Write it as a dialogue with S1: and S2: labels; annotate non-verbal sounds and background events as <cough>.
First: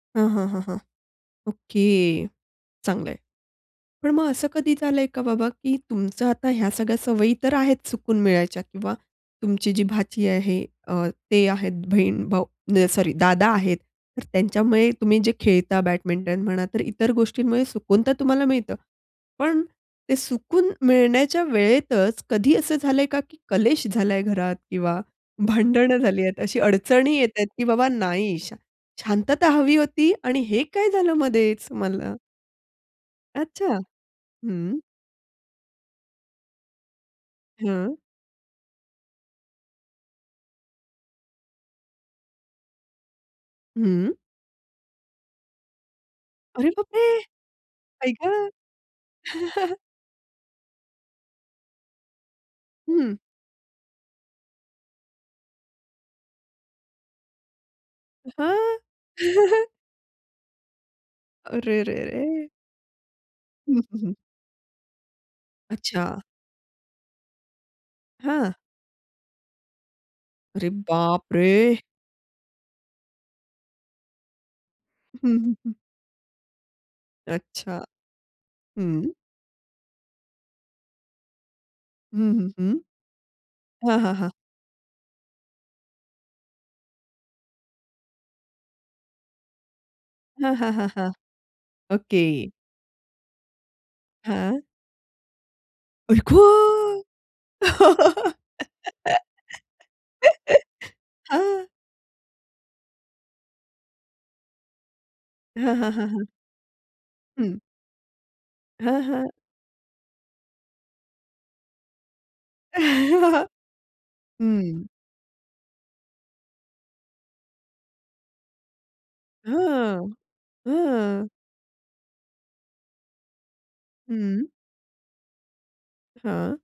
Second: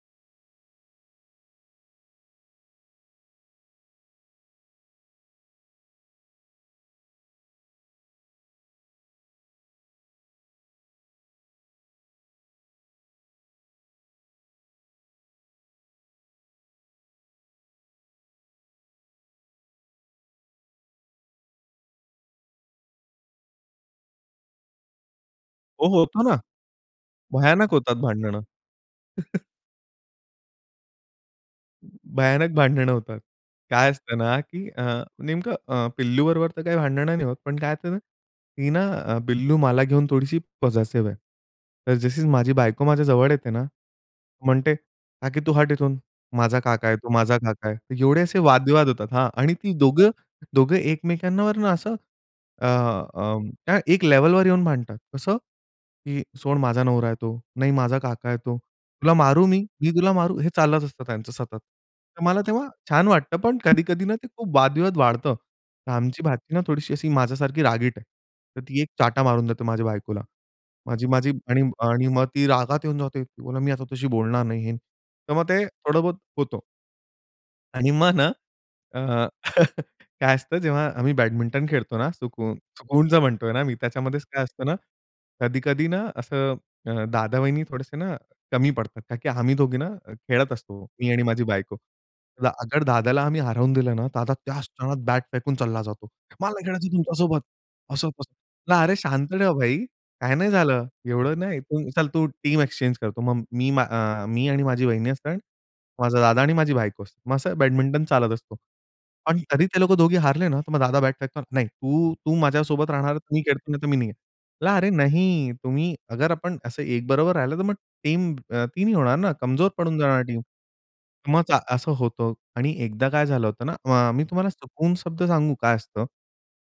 S1: हां, हां, हां, हां. ओके. चांगलं आहे. पण मग असं कधी झालंय का बाबा, की तुमचं आता ह्या सगळ्या सवयी तर आहेत, सुकून मिळायच्या किंवा तुमची जी भाची आहे अ, ते आहेत, बहीण-भाऊ, म्हणजे सॉरी दादा आहेत, तर त्यांच्यामुळे तुम्ही जे खेळता, बॅडमिंटन म्हणा तर इतर गोष्टींमुळे सुकून तर तुम्हाला मिळतं. पण ते सुकून मिळण्याच्या वेळेतच कधी असं झालंय का, की कलेश झालाय घरात किंवा
S2: हो.
S1: भांडणं झाली
S2: होतो ना.
S1: आहेत, अशी अडचणी येतायत, की
S2: भयानक
S1: बाबा
S2: होतात
S1: नाही.
S2: भांडणं.
S1: शा
S2: <chuckles>
S1: शांतता हवी होती आणि हे काय झालं मधेच मला?
S2: भयानक भांडणं होतात.
S1: अच्छा.
S2: काय असतं ना, की
S1: हं.
S2: अ, नेमकं अ, पिल्लूबरोबर तर काही भांडणं नाही होत, पण काय असते
S1: हं.
S2: ना, ती ना अ, पिल्लू मला घेऊन थोडीशी पसेसिव्ह आहे. तर जशी माझी बायको माझ्याजवळ येते ना
S1: हं.
S2: म्हणते, "काकी तू हट ईथून, माझा
S1: अरे
S2: काका
S1: बाप
S2: आहे,
S1: रे!
S2: तो माझा काका आहे."
S1: आई
S2: एवढे असे
S1: गं!
S2: वाद-विवाद होतात, हां आणि ती
S1: <chuckles>
S2: दोघं दोघं एकमेकांवरून असं अ,
S1: हं.
S2: अं, त्या एक लेव्हलवर येऊन भांडतात. कसं? की "सोड माझा नवरा आहे तो." "नाही माझा काका आहे तो."
S1: हां.
S2: "तुला मारू मी."
S1: <chuckles>
S2: "मी तुला मारू." हे चालत असतं त्यांचं सतत.
S1: अरे रे
S2: तर मला
S1: रे!
S2: तेव्हा छान वाटतं, पण
S1: हं, हं,
S2: कधी-कधी
S1: हं.
S2: ना, ते खूप वाद-विवाद वाढतं.
S1: अच्छा.
S2: आमची भाची ना थोडीशी अशी माझ्यासारखी रागीट आहे.
S1: हां.
S2: तर ती एक चाटा मारून देते, माझ्या बायकोला.
S1: अरे
S2: माझी
S1: बाप
S2: माझी आणि
S1: रे!
S2: आणि मग ती रागात येऊन जाते, "बोलते मी आता तशी बोलणार नाही." <unintelligible>
S1: हं,
S2: तर मग
S1: हं,
S2: ते
S1: हं.
S2: थोडं-बहुत होतो.
S1: अच्छा,
S2: आणि मग ना अ,
S1: हं.
S2: <chuckles> काय असतं, जेव्हा आम्ही बॅडमिंटन खेळतो ना,
S1: हं, हं,
S2: सुकून
S1: हं.
S2: सुकूनचं म्हणतोय ना मी,
S1: हां, हां,
S2: त्याच्यामध्येच
S1: हां.
S2: काय असतं ना, कधी-कधी ना असं अ, दादा-वहिनी थोडेसे ना कमी पडतात. का की आम्ही दोघी ना खेळत
S1: हां, हां,
S2: असतो,
S1: हां, हां,
S2: मी आणि माझी बायको.
S1: ओके.
S2: <unintelligible> अगर दादाला आम्ही हरवून दिलं ना, तर दादा त्या
S1: हां.
S2: क्षणात बॅट फेकून चालला जातो.
S1: आई
S2: "मला नाही खेळायचं
S1: गं!
S2: तुमच्यासोबत," असं,
S1: <laughs>
S2: तसं. "अरे शांत ठेव भाई, काय नाही झालं, एवढं नाही.
S1: हां.
S2: चल तू टीम एक्सचेंज करतो. मग मी अ, मी आणि माझी वहिनी असते,
S1: हां, हां, हां,
S2: माझा
S1: हां.
S2: दादा आणि माझी बायको असते. मग असा
S1: हं.
S2: बॅडमिंटन चालत असतो.
S1: हां, हां.
S2: पण कधी ते लोकं दोघे हारले ना, तर मग दादा बॅट फेकतो. "नाही तू, तू माझ्यासोबत राहणार. तू नाही
S1: <chuckles>
S2: खेळणार, तर मी नाही.
S1: हं.
S2: अरे नाही, तुम्ही अगर आपण असं एकबरोबर राहिलो तर मग टीम ती नाही होणार ना, कमजोर पडून
S1: हां,
S2: जाणार टीम.
S1: हां.
S2: मग चा असं होतं आणि एकदा काय झालं होतं ना, अ, मी
S1: हं.
S2: तुम्हाला सुकून शब्द सांगू काय असतं?
S1: हां.